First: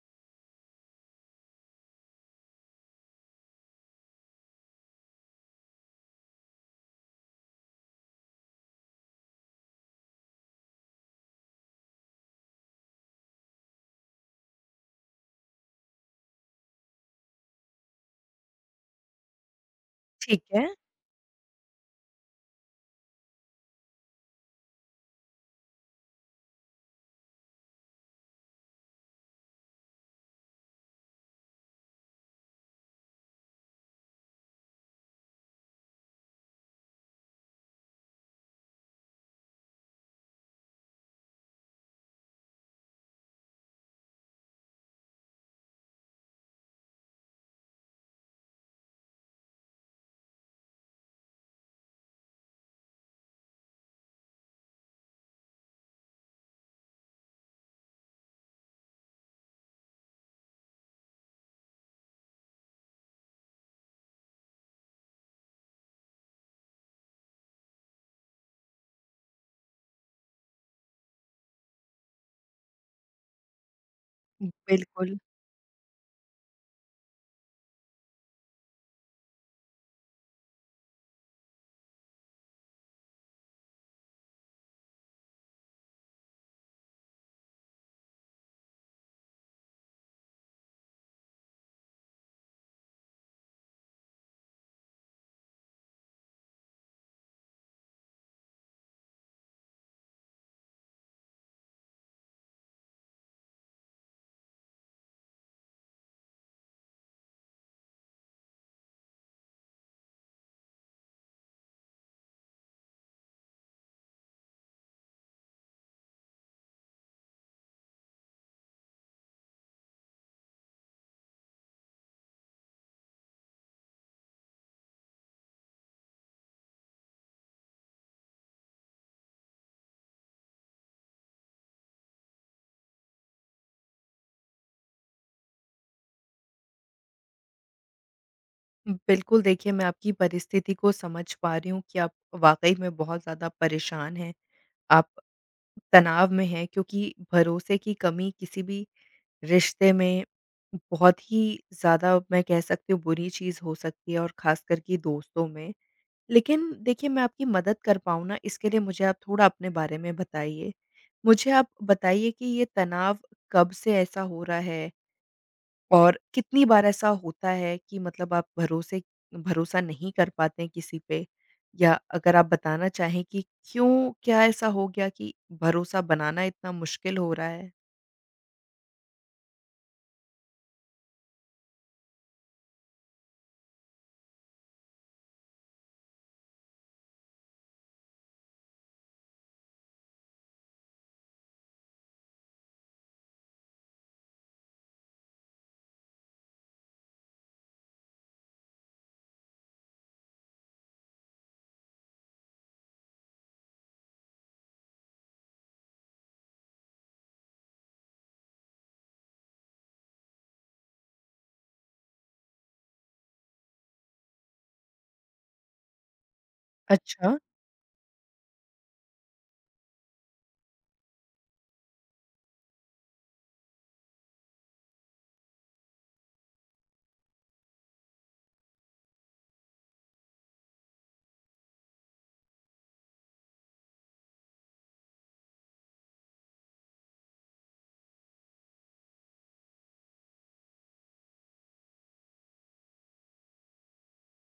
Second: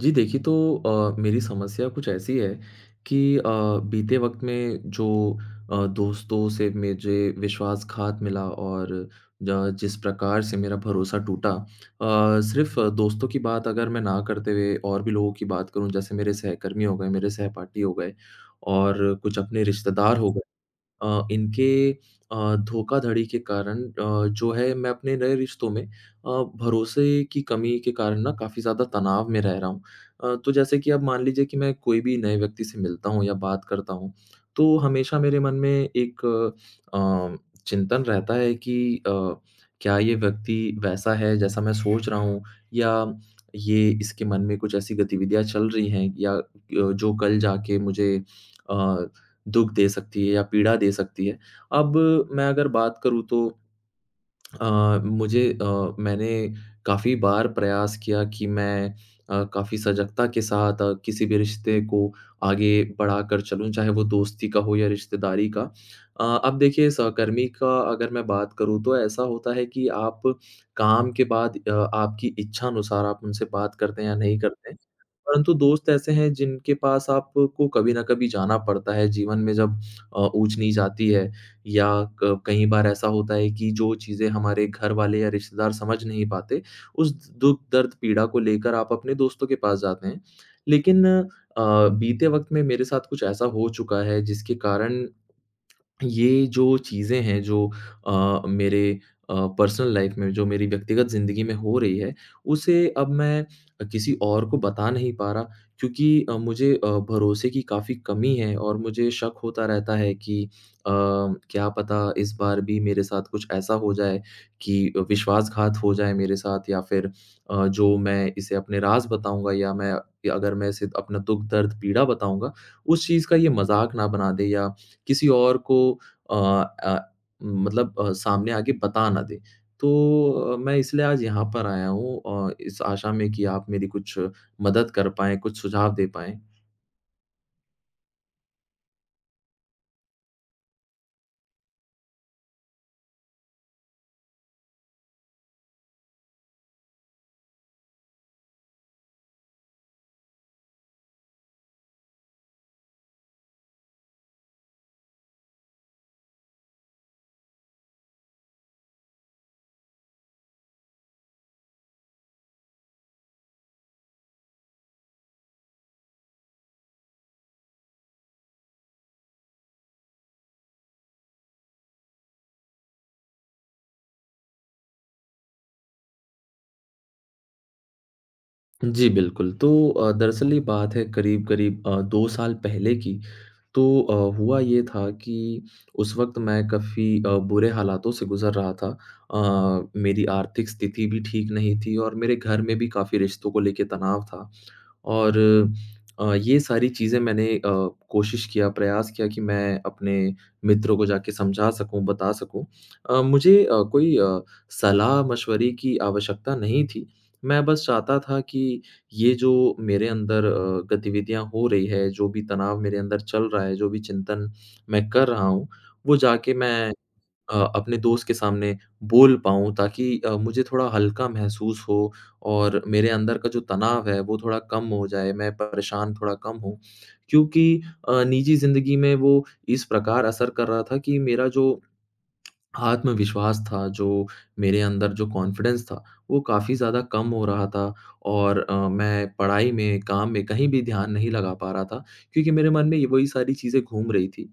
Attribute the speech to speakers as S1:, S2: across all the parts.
S1: जी देखिए तो मेरी समस्या कुछ ऐसी है कि बीते वक़्त में जो दोस्तों से मुझे विश्वासघात मिला और ज जिस प्रकार से मेरा भरोसा टूटा। सिर्फ़ दोस्तों की बात अगर मैं ना करते हुए और भी लोगों की बात करूँ जैसे मेरे सहकर्मी हो गए, मेरे सहपाठी हो गए और कुछ अपने रिश्तेदार हो,
S2: ठीक है।
S1: इनके धोखाधड़ी के कारण जो है मैं अपने नए रिश्तों में भरोसे की कमी के कारण ना काफ़ी ज़्यादा तनाव में रह रहा हूँ। तो जैसे कि अब मान लीजिए कि मैं कोई भी नए व्यक्ति से मिलता हूँ या बात करता हूँ, तो हमेशा मेरे मन में एक अ, चिंतन रहता है कि अ, क्या ये व्यक्ति वैसा है जैसा मैं सोच रहा हूँ या ये इसके मन में कुछ ऐसी गतिविधियाँ चल रही हैं या जो कल जाके मुझे अ, दुःख दे सकती है या पीड़ा दे सकती है। अब मैं अगर बात करूँ तो मुझे मैंने काफ़ी बार प्रयास किया कि मैं काफ़ी सजगता के साथ किसी भी रिश्ते को आगे बढ़ाकर चलूँ, चाहे वो दोस्ती का हो या रिश्तेदारी का। अब देखिए सहकर्मी का अगर मैं बात करूँ तो ऐसा होता है कि आप काम के बाद आपकी इच्छानुसार आप उनसे बात करते हैं या नहीं करते हैं।
S2: बिल्कुल,
S1: परंतु दोस्त ऐसे हैं जिनके पास आपको कभी ना कभी जाना पड़ता है जीवन में जब ऊँच-नीच आती है या क कई बार ऐसा होता है कि जो चीज़ें हमारे घर वाले या रिश्तेदार समझ नहीं पाते, उस दुःख, दर्द, पीड़ा को लेकर आप अपने दोस्तों के पास जाते हैं। लेकिन बीते वक़्त में मेरे साथ कुछ ऐसा हो चुका है जिसके कारण ये जो चीज़ें हैं जो मेरे पर्सनल लाइफ में जो मेरी व्यक्तिगत ज़िंदगी में हो रही है, उसे अब मैं किसी और को बता नहीं पा रहा क्योंकि मुझे भरोसे की काफ़ी कमी है और मुझे शक होता रहता है कि अ, क्या पता इस बार भी मेरे साथ कुछ ऐसा हो जाए कि विश्वासघात हो जाए मेरे साथ या फिर जो मैं इसे अपने राज़ बताऊँगा या मैं अगर मैं इसे अपना दुःख दर्द पीड़ा बताऊँगा, उस चीज़ का ये मज़ाक ना बना दे या किसी और को अ अ, मतलब सामने आके बता ना दें। तो मैं इसलिए आज यहाँ पर आया हूँ इस आशा में कि आप मेरी कुछ मदद कर पाएँ, कुछ सुझाव दे पाएँ।
S2: बिल्कुल देखिए मैं आपकी परिस्थिति को समझ पा रही हूँ कि आप वाक़ई में बहुत ज़्यादा परेशान हैं, आप तनाव में हैं क्योंकि भरोसे की कमी किसी भी रिश्ते में बहुत ही ज़्यादा, मैं कह सकती हूँ, बुरी चीज़ हो सकती है, और ख़ासकर कि दोस्तों में। लेकिन देखिए मैं आपकी मदद कर पाऊँ ना, इसके लिए मुझे आप थोड़ा अपने बारे में बताइए। मुझे आप बताइए कि ये तनाव कब से ऐसा हो रहा है? और कितनी बार ऐसा होता है कि मतलब आप भरोसे भरोसा नहीं कर पाते हैं किसी पे? या अगर आप बताना चाहें कि क्यों क्या ऐसा हो गया कि भरोसा बनाना इतना मुश्किल हो रहा है?
S1: जी, बिल्कुल। तो दरअसल ये बात है करीब-करीब 2 साल पहले की। तो हुआ ये था कि उस वक़्त मैं काफ़ी बुरे हालातों से गुज़र रहा था। मेरी आर्थिक स्थिति भी ठीक नहीं थी और मेरे घर में भी काफ़ी रिश्तों को लेके तनाव था। और ये सारी चीज़ें मैंने कोशिश किया, प्रयास किया कि मैं अपने मित्रों को जाके समझा सकूँ, बता सकूँ। मुझे कोई सलाह-मशवरे की आवश्यकता नहीं थी। मैं बस चाहता था कि ये जो मेरे अंदर गतिविधियाँ हो रही है, जो भी तनाव मेरे अंदर चल रहा है, जो भी चिंतन मैं कर रहा हूँ, वो जाके मैं
S2: अच्छा।
S1: अपने दोस्त के सामने बोल पाऊँ ताकि मुझे थोड़ा हल्का महसूस हो और मेरे अंदर का जो तनाव है वो थोड़ा कम हो जाए, मैं परेशान थोड़ा कम हूँ। क्योंकि निजी ज़िंदगी में वो इस प्रकार असर कर रहा था कि मेरा जो आत्मविश्वास था, जो मेरे अंदर जो कॉन्फिडेंस था, वो काफ़ी ज़्यादा कम हो रहा था और मैं पढ़ाई में, काम में कहीं भी ध्यान नहीं लगा पा रहा था क्योंकि मेरे मन में ये वही सारी चीज़ें घूम रही थी।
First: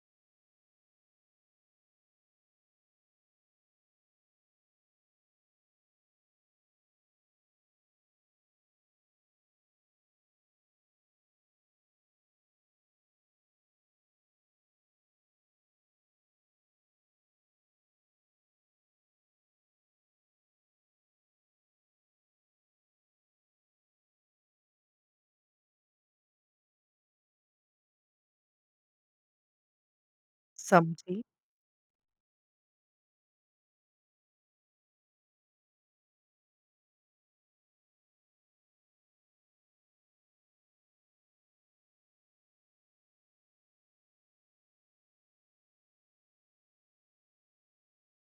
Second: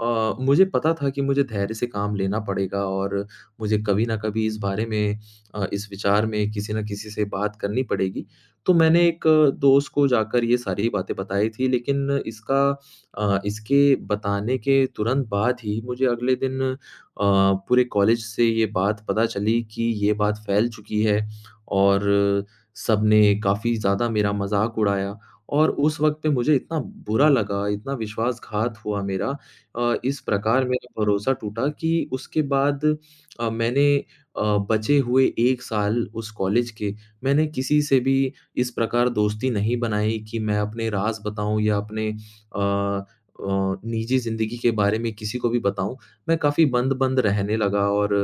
S1: मुझे पता था कि मुझे धैर्य से काम लेना पड़ेगा और मुझे कभी न कभी इस बारे में, इस विचार में किसी न किसी से बात करनी पड़ेगी। तो मैंने एक दोस्त को जाकर ये सारी बातें बताई थी लेकिन इसके बताने के तुरंत बाद ही मुझे अगले दिन अ, पूरे कॉलेज से ये बात पता चली कि ये बात फैल चुकी है और सबने काफ़ी ज़्यादा मेरा मज़ाक उड़ाया और उस वक़्त पे मुझे इतना बुरा लगा, इतना विश्वासघात हुआ मेरा, इस प्रकार मेरा
S2: समझी।
S1: भरोसा टूटा कि उसके बाद मैंने बचे हुए 1 साल उस कॉलेज के मैंने किसी से भी इस प्रकार दोस्ती नहीं बनाई कि मैं अपने राज़ बताऊँ या अपने अ अ, निजी ज़िंदगी के बारे में किसी को भी बताऊँ। मैं काफ़ी बंद-बंद रहने लगा और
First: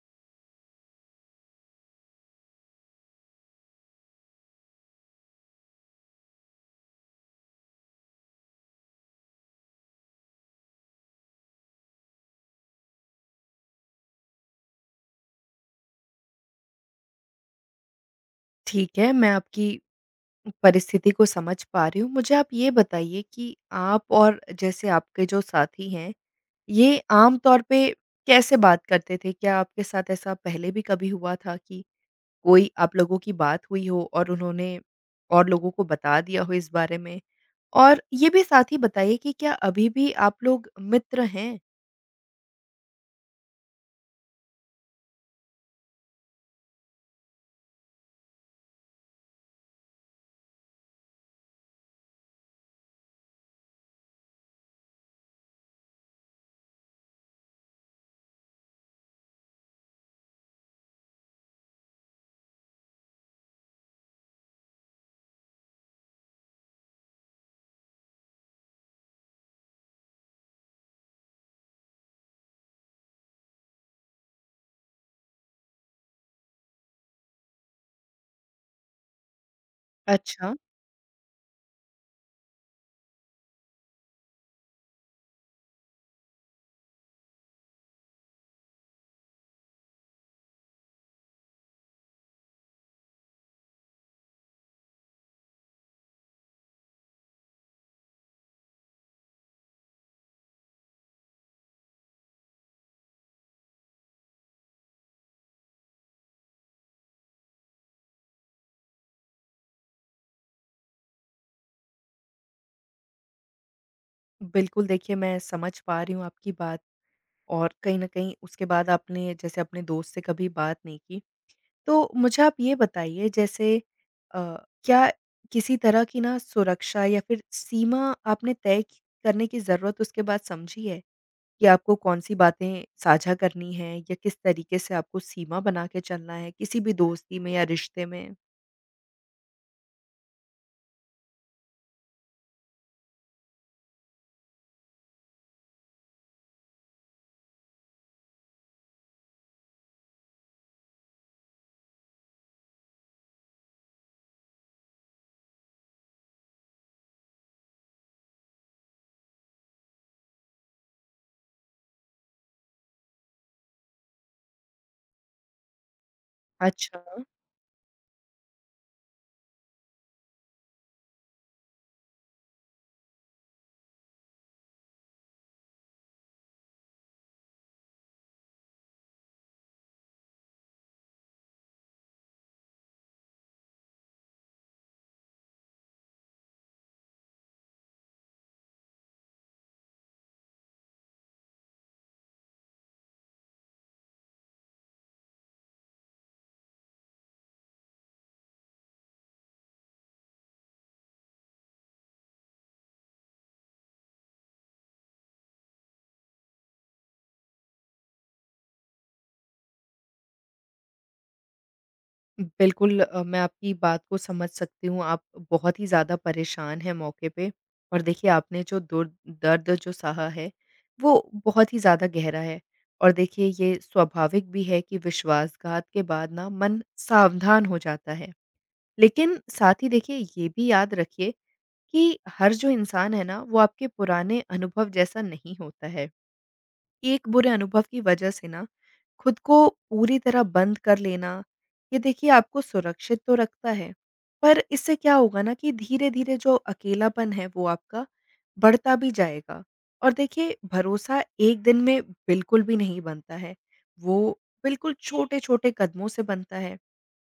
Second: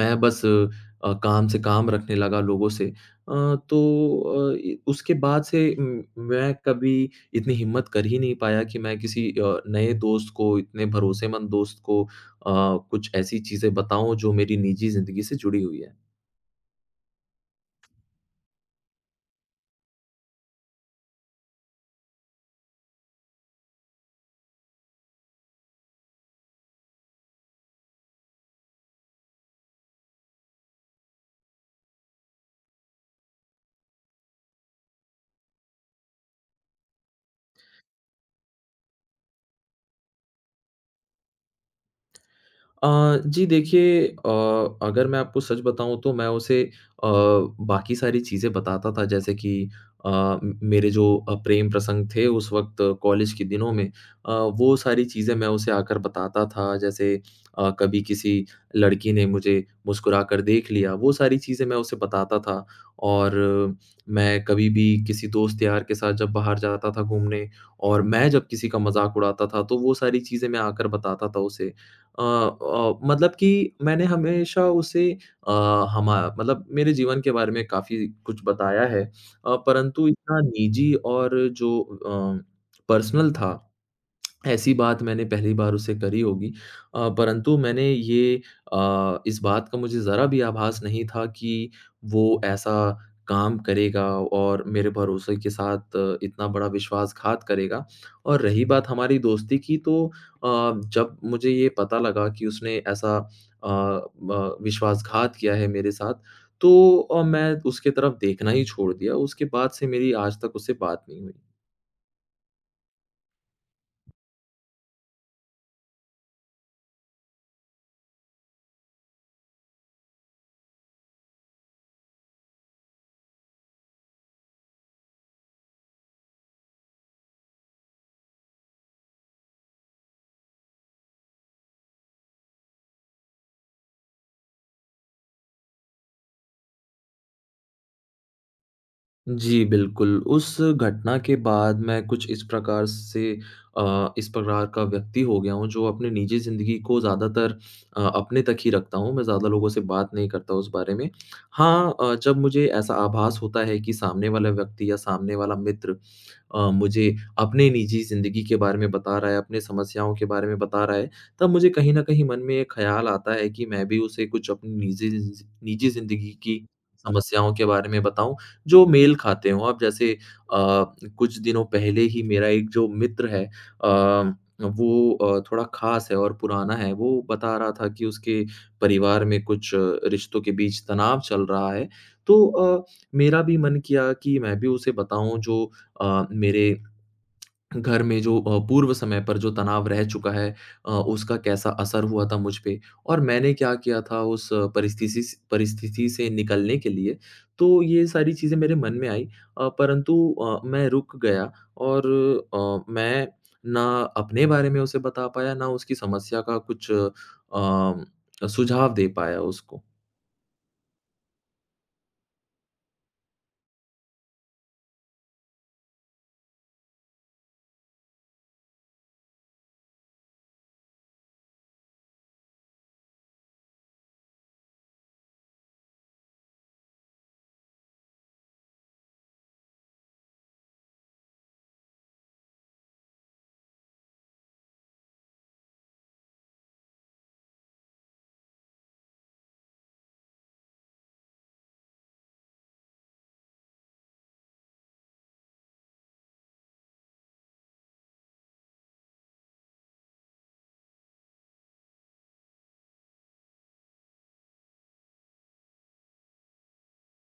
S1: मैं बस काम से काम रखने लगा लोगों से। तो अ, इ उसके बाद से मैं कभी इतनी हिम्मत कर ही नहीं पाया कि मैं किसी नए दोस्त को, इतने भरोसेमंद दोस्त को कुछ ऐसी चीज़ें बताऊँ जो मेरी निजी ज़िंदगी से जुड़ी हुई है।
S2: ठीक है, मैं आपकी परिस्थिति को समझ पा रही हूँ। मुझे आप ये बताइए कि आप और जैसे आपके जो साथी हैं, ये आम तौर पे कैसे बात करते थे? क्या आपके साथ ऐसा पहले भी कभी हुआ था कि कोई आप लोगों की बात हुई हो और उन्होंने और लोगों को बता दिया हो इस बारे में? और ये भी साथ ही बताइए कि क्या अभी भी आप लोग मित्र हैं?
S1: जी देखिए, अगर मैं आपको सच बताऊँ तो मैं उसे बाकी सारी चीज़ें बताता था जैसे कि अ, म मेरे जो प्रेम प्रसंग थे उस वक़्त कॉलेज के दिनों में, वो सारी चीज़ें मैं उसे आकर बताता था, जैसे कभी किसी लड़की ने मुझे मुस्कुराकर देख लिया, वो सारी चीज़ें मैं उसे बताता था। और मैं कभी भी किसी दोस्त यार के साथ जब बाहर जाता था घूमने और मैं जब किसी का मज़ाक उड़ाता था तो वो सारी चीज़ें मैं आकर बताता था उसे। मतलब कि मैंने हमेशा उसे अ, हमा मतलब मेरे जीवन के बारे में काफ़ी कुछ बताया है, परंतु इतना
S2: अच्छा।
S1: निजी और जो पर्सनल था ऐसी बात मैंने पहली बार उससे करी होगी। अ, परंतु मैंने ये अ, इस बात का मुझे ज़रा भी आभास नहीं था कि वो ऐसा काम करेगा और मेरे भरोसे के साथ इतना बड़ा विश्वासघात करेगा। और रही बात हमारी दोस्ती की, तो जब मुझे ये पता लगा कि उसने ऐसा अ, ब विश्वासघात किया है मेरे साथ तो मैं उसकी तरफ देखना ही छोड़ दिया। उसके बाद से मेरी आज तक उससे बात नहीं हुई।
S2: बिल्कुल, देखिए मैं समझ पा रही हूँ आपकी बात। और कहीं न कहीं उसके बाद आपने जैसे अपने दोस्त से कभी बात नहीं की। तो मुझे आप ये बताइए, जैसे अ, क्या किसी तरह की ना सुरक्षा या फिर सीमा आपने तय क करने की ज़रूरत उसके बाद समझी है? कि आपको कौन-सी बातें साझा करनी है, या किस तरीके से आपको सीमा बना के चलना है किसी भी दोस्ती में या रिश्ते में?
S1: जी, बिल्कुल। उस घटना के बाद मैं कुछ इस प्रकार से, इस प्रकार का व्यक्ति हो गया हूँ जो अपनी निजी ज़िंदगी को ज़्यादातर अपने तक ही रखता हूँ, मैं ज़्यादा लोगों से बात नहीं करता उस बारे में। हाँ, जब मुझे ऐसा आभास होता है कि सामने वाला व्यक्ति या सामने वाला मित्र मुझे अपने निजी ज़िंदगी के बारे में बता रहा है, अपने समस्याओं के बारे में बता रहा है, तब मुझे कहीं न कहीं मन में ये ख़्याल आता है कि मैं भी उसे कुछ अपनी निजी ज़िंदगी की
S2: अच्छा,
S1: समस्याओं के बारे में बताऊँ, जो मेल खाते हों। अब जैसे अ, कुछ दिनों पहले ही मेरा एक जो मित्र है, अ, वो थोड़ा ख़ास है और पुराना है, वो बता रहा था कि उसके परिवार में कुछ रिश्तों के बीच तनाव चल रहा है। तो मेरा भी मन किया कि मैं भी उसे बताऊँ जो मेरे घर में जो पूर्व समय पर जो तनाव रह चुका है, उसका कैसा असर हुआ था मुझ पे और मैंने क्या किया था उस परिस्थिति से निकलने के लिए। तो ये सारी चीज़ें मेरे मन में आई, परंतु मैं रुक गया और मैं ना अपने बारे में उसे बता पाया, ना उसकी समस्या का कुछ सुझाव दे पाया उसको।
S2: बिल्कुल। मैं आपकी बात को समझ सकती हूँ, आप बहुत ही ज़्यादा परेशान हैं मौके पे। और देखिए आपने जो दुर दर्द जो सहा है, वो बहुत ही ज़्यादा गहरा है। और देखिए ये स्वाभाविक भी है कि विश्वासघात के बाद ना मन सावधान हो जाता है। लेकिन साथ ही देखिए ये भी याद रखिए कि हर जो इंसान है ना, वो आपके पुराने अनुभव जैसा नहीं होता है। एक बुरे अनुभव की वजह से ना, खुद को पूरी तरह बंद कर लेना, ये देखिए आपको सुरक्षित तो रखता है, पर इससे क्या होगा ना कि धीरे-धीरे जो अकेलापन है, वो आपका बढ़ता भी जाएगा। और देखिए, भरोसा एक दिन में बिल्कुल भी नहीं बनता है, वो बिल्कुल छोटे-छोटे कदमों से बनता है।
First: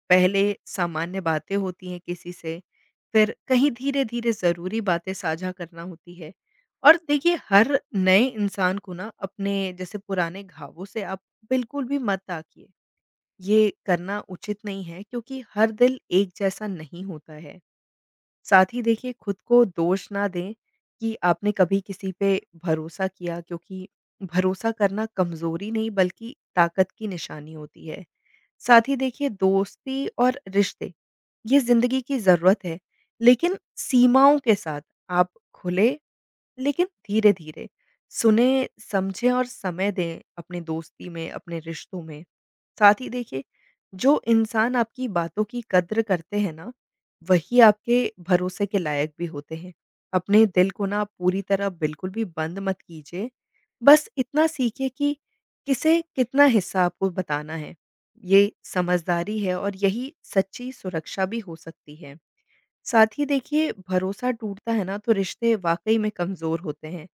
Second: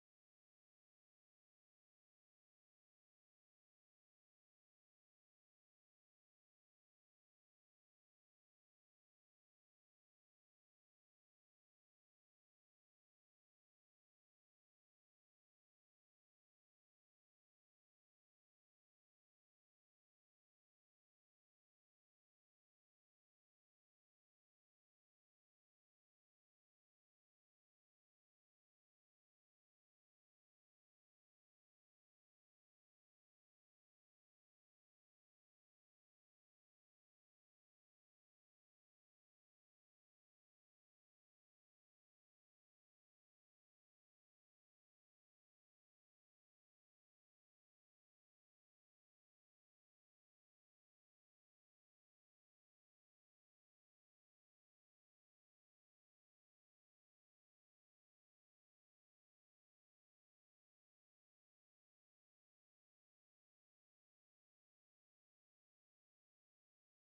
S2: पहले सामान्य बातें होती हैं किसी से, फिर कहीं धीरे-धीरे ज़रूरी बातें साझा करना होती है। और देखिए, हर नए इंसान को ना अपने जैसे पुराने घावों से आप बिल्कुल भी मत ताकिए। ये करना उचित नहीं है, क्योंकि हर दिल एक जैसा नहीं होता है। साथ ही देखिए, खुद को दोष ना दें कि आपने कभी किसी पे भरोसा किया, क्योंकि भरोसा करना कमजोरी नहीं, बल्कि ताकत की निशानी होती है। साथ ही देखिए, दोस्ती और रिश्ते, ये जिंदगी की जरूरत है, लेकिन सीमाओं के साथ। आप खुले, लेकिन धीरे धीरे, सुने, समझें और समय दें अपने दोस्ती में, अपने रिश्तों में। साथ ही देखिए, जो इंसान आपकी बातों की कद्र करते हैं ना, वही आपके भरोसे के लायक भी होते हैं। अपने दिल को ना पूरी तरह बिल्कुल भी बंद मत कीजिए। बस इतना सीखिए कि किसे कितना हिस्सा आपको बताना है। ये समझदारी है, और यही सच्ची सुरक्षा भी हो सकती है। साथ ही देखिए, भरोसा टूटता है ना, तो रिश्ते वाक़ई में कमज़ोर होते हैं,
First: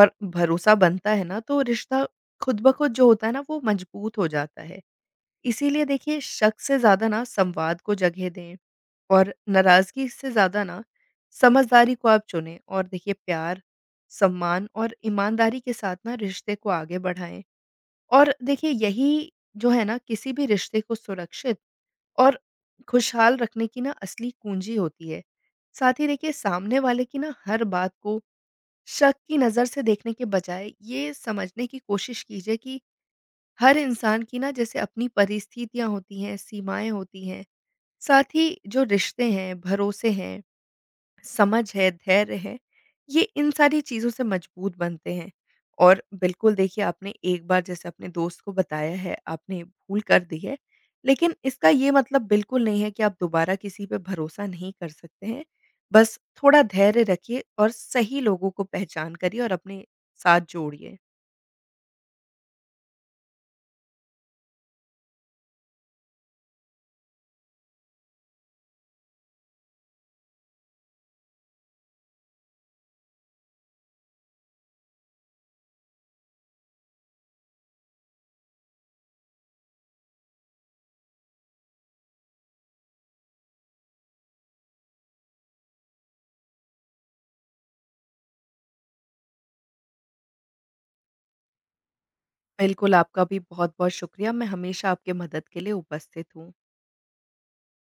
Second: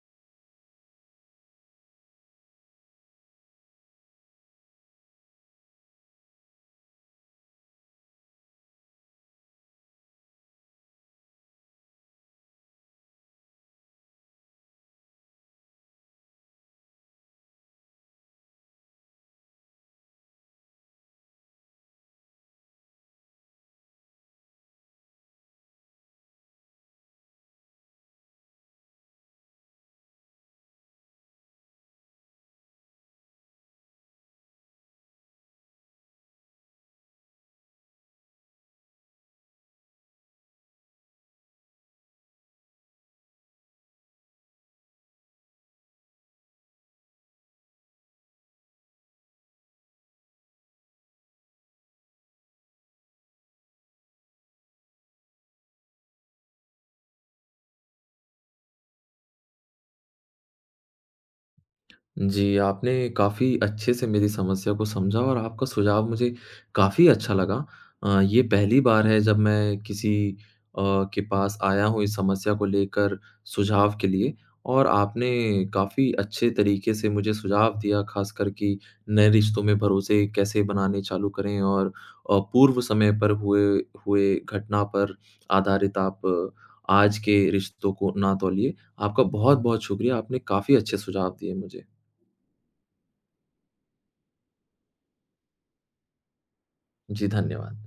S2: और भरोसा बनता है ना, तो रिश्ता खुद ब खुद जो होता है ना, वो मजबूत हो जाता है। इसीलिए देखिए, शक से ज़्यादा ना संवाद को जगह दें, और नाराज़गी से ज़्यादा ना समझदारी को आप चुनें, और देखिए, प्यार, सम्मान और ईमानदारी के साथ ना रिश्ते को आगे बढ़ाएं। और देखिए, यही जो है ना, किसी भी रिश्ते को सुरक्षित और खुशहाल रखने की ना असली कुंजी होती है। साथ ही देखिए, सामने वाले की ना हर बात को शक की नज़र से देखने के बजाय ये समझने की कोशिश कीजिए कि हर इंसान की ना जैसे अपनी परिस्थितियाँ होती हैं, सीमाएँ होती हैं, साथ ही जो रिश्ते हैं, भरोसे हैं, समझ है, धैर्य है, ये इन सारी चीज़ों से मजबूत बनते हैं। और बिल्कुल देखिए, आपने एक बार जैसे अपने दोस्त को बताया है, आपने भूल कर दी है, लेकिन इसका ये मतलब बिल्कुल नहीं है कि आप दोबारा किसी पे भरोसा नहीं कर सकते हैं। बस थोड़ा धैर्य रखिए और सही लोगों को पहचान करिए और अपने साथ जोड़िए।
S1: जी, आपने काफ़ी अच्छे से मेरी समस्या को समझा और आपका सुझाव मुझे काफ़ी अच्छा लगा। ये पहली बार है जब मैं किसी अ, के पास आया हूँ इस समस्या को लेकर सुझाव के लिए और आपने काफ़ी अच्छे तरीके से मुझे सुझाव दिया, ख़ासकर कि नए रिश्तों में भरोसे कैसे बनाने चालू करें और पूर्व समय पर हुए हुए घटना पर आधारित आप आज के रिश्तों को ना तौलिए। आपका बहुत-बहुत शुक्रिया, आपने काफ़ी अच्छे सुझाव दिए मुझे।
S2: बिल्कुल, आपका भी बहुत-बहुत शुक्रिया। मैं हमेशा आपके मदद के लिए उपस्थित हूँ।
S1: जी, धन्यवाद।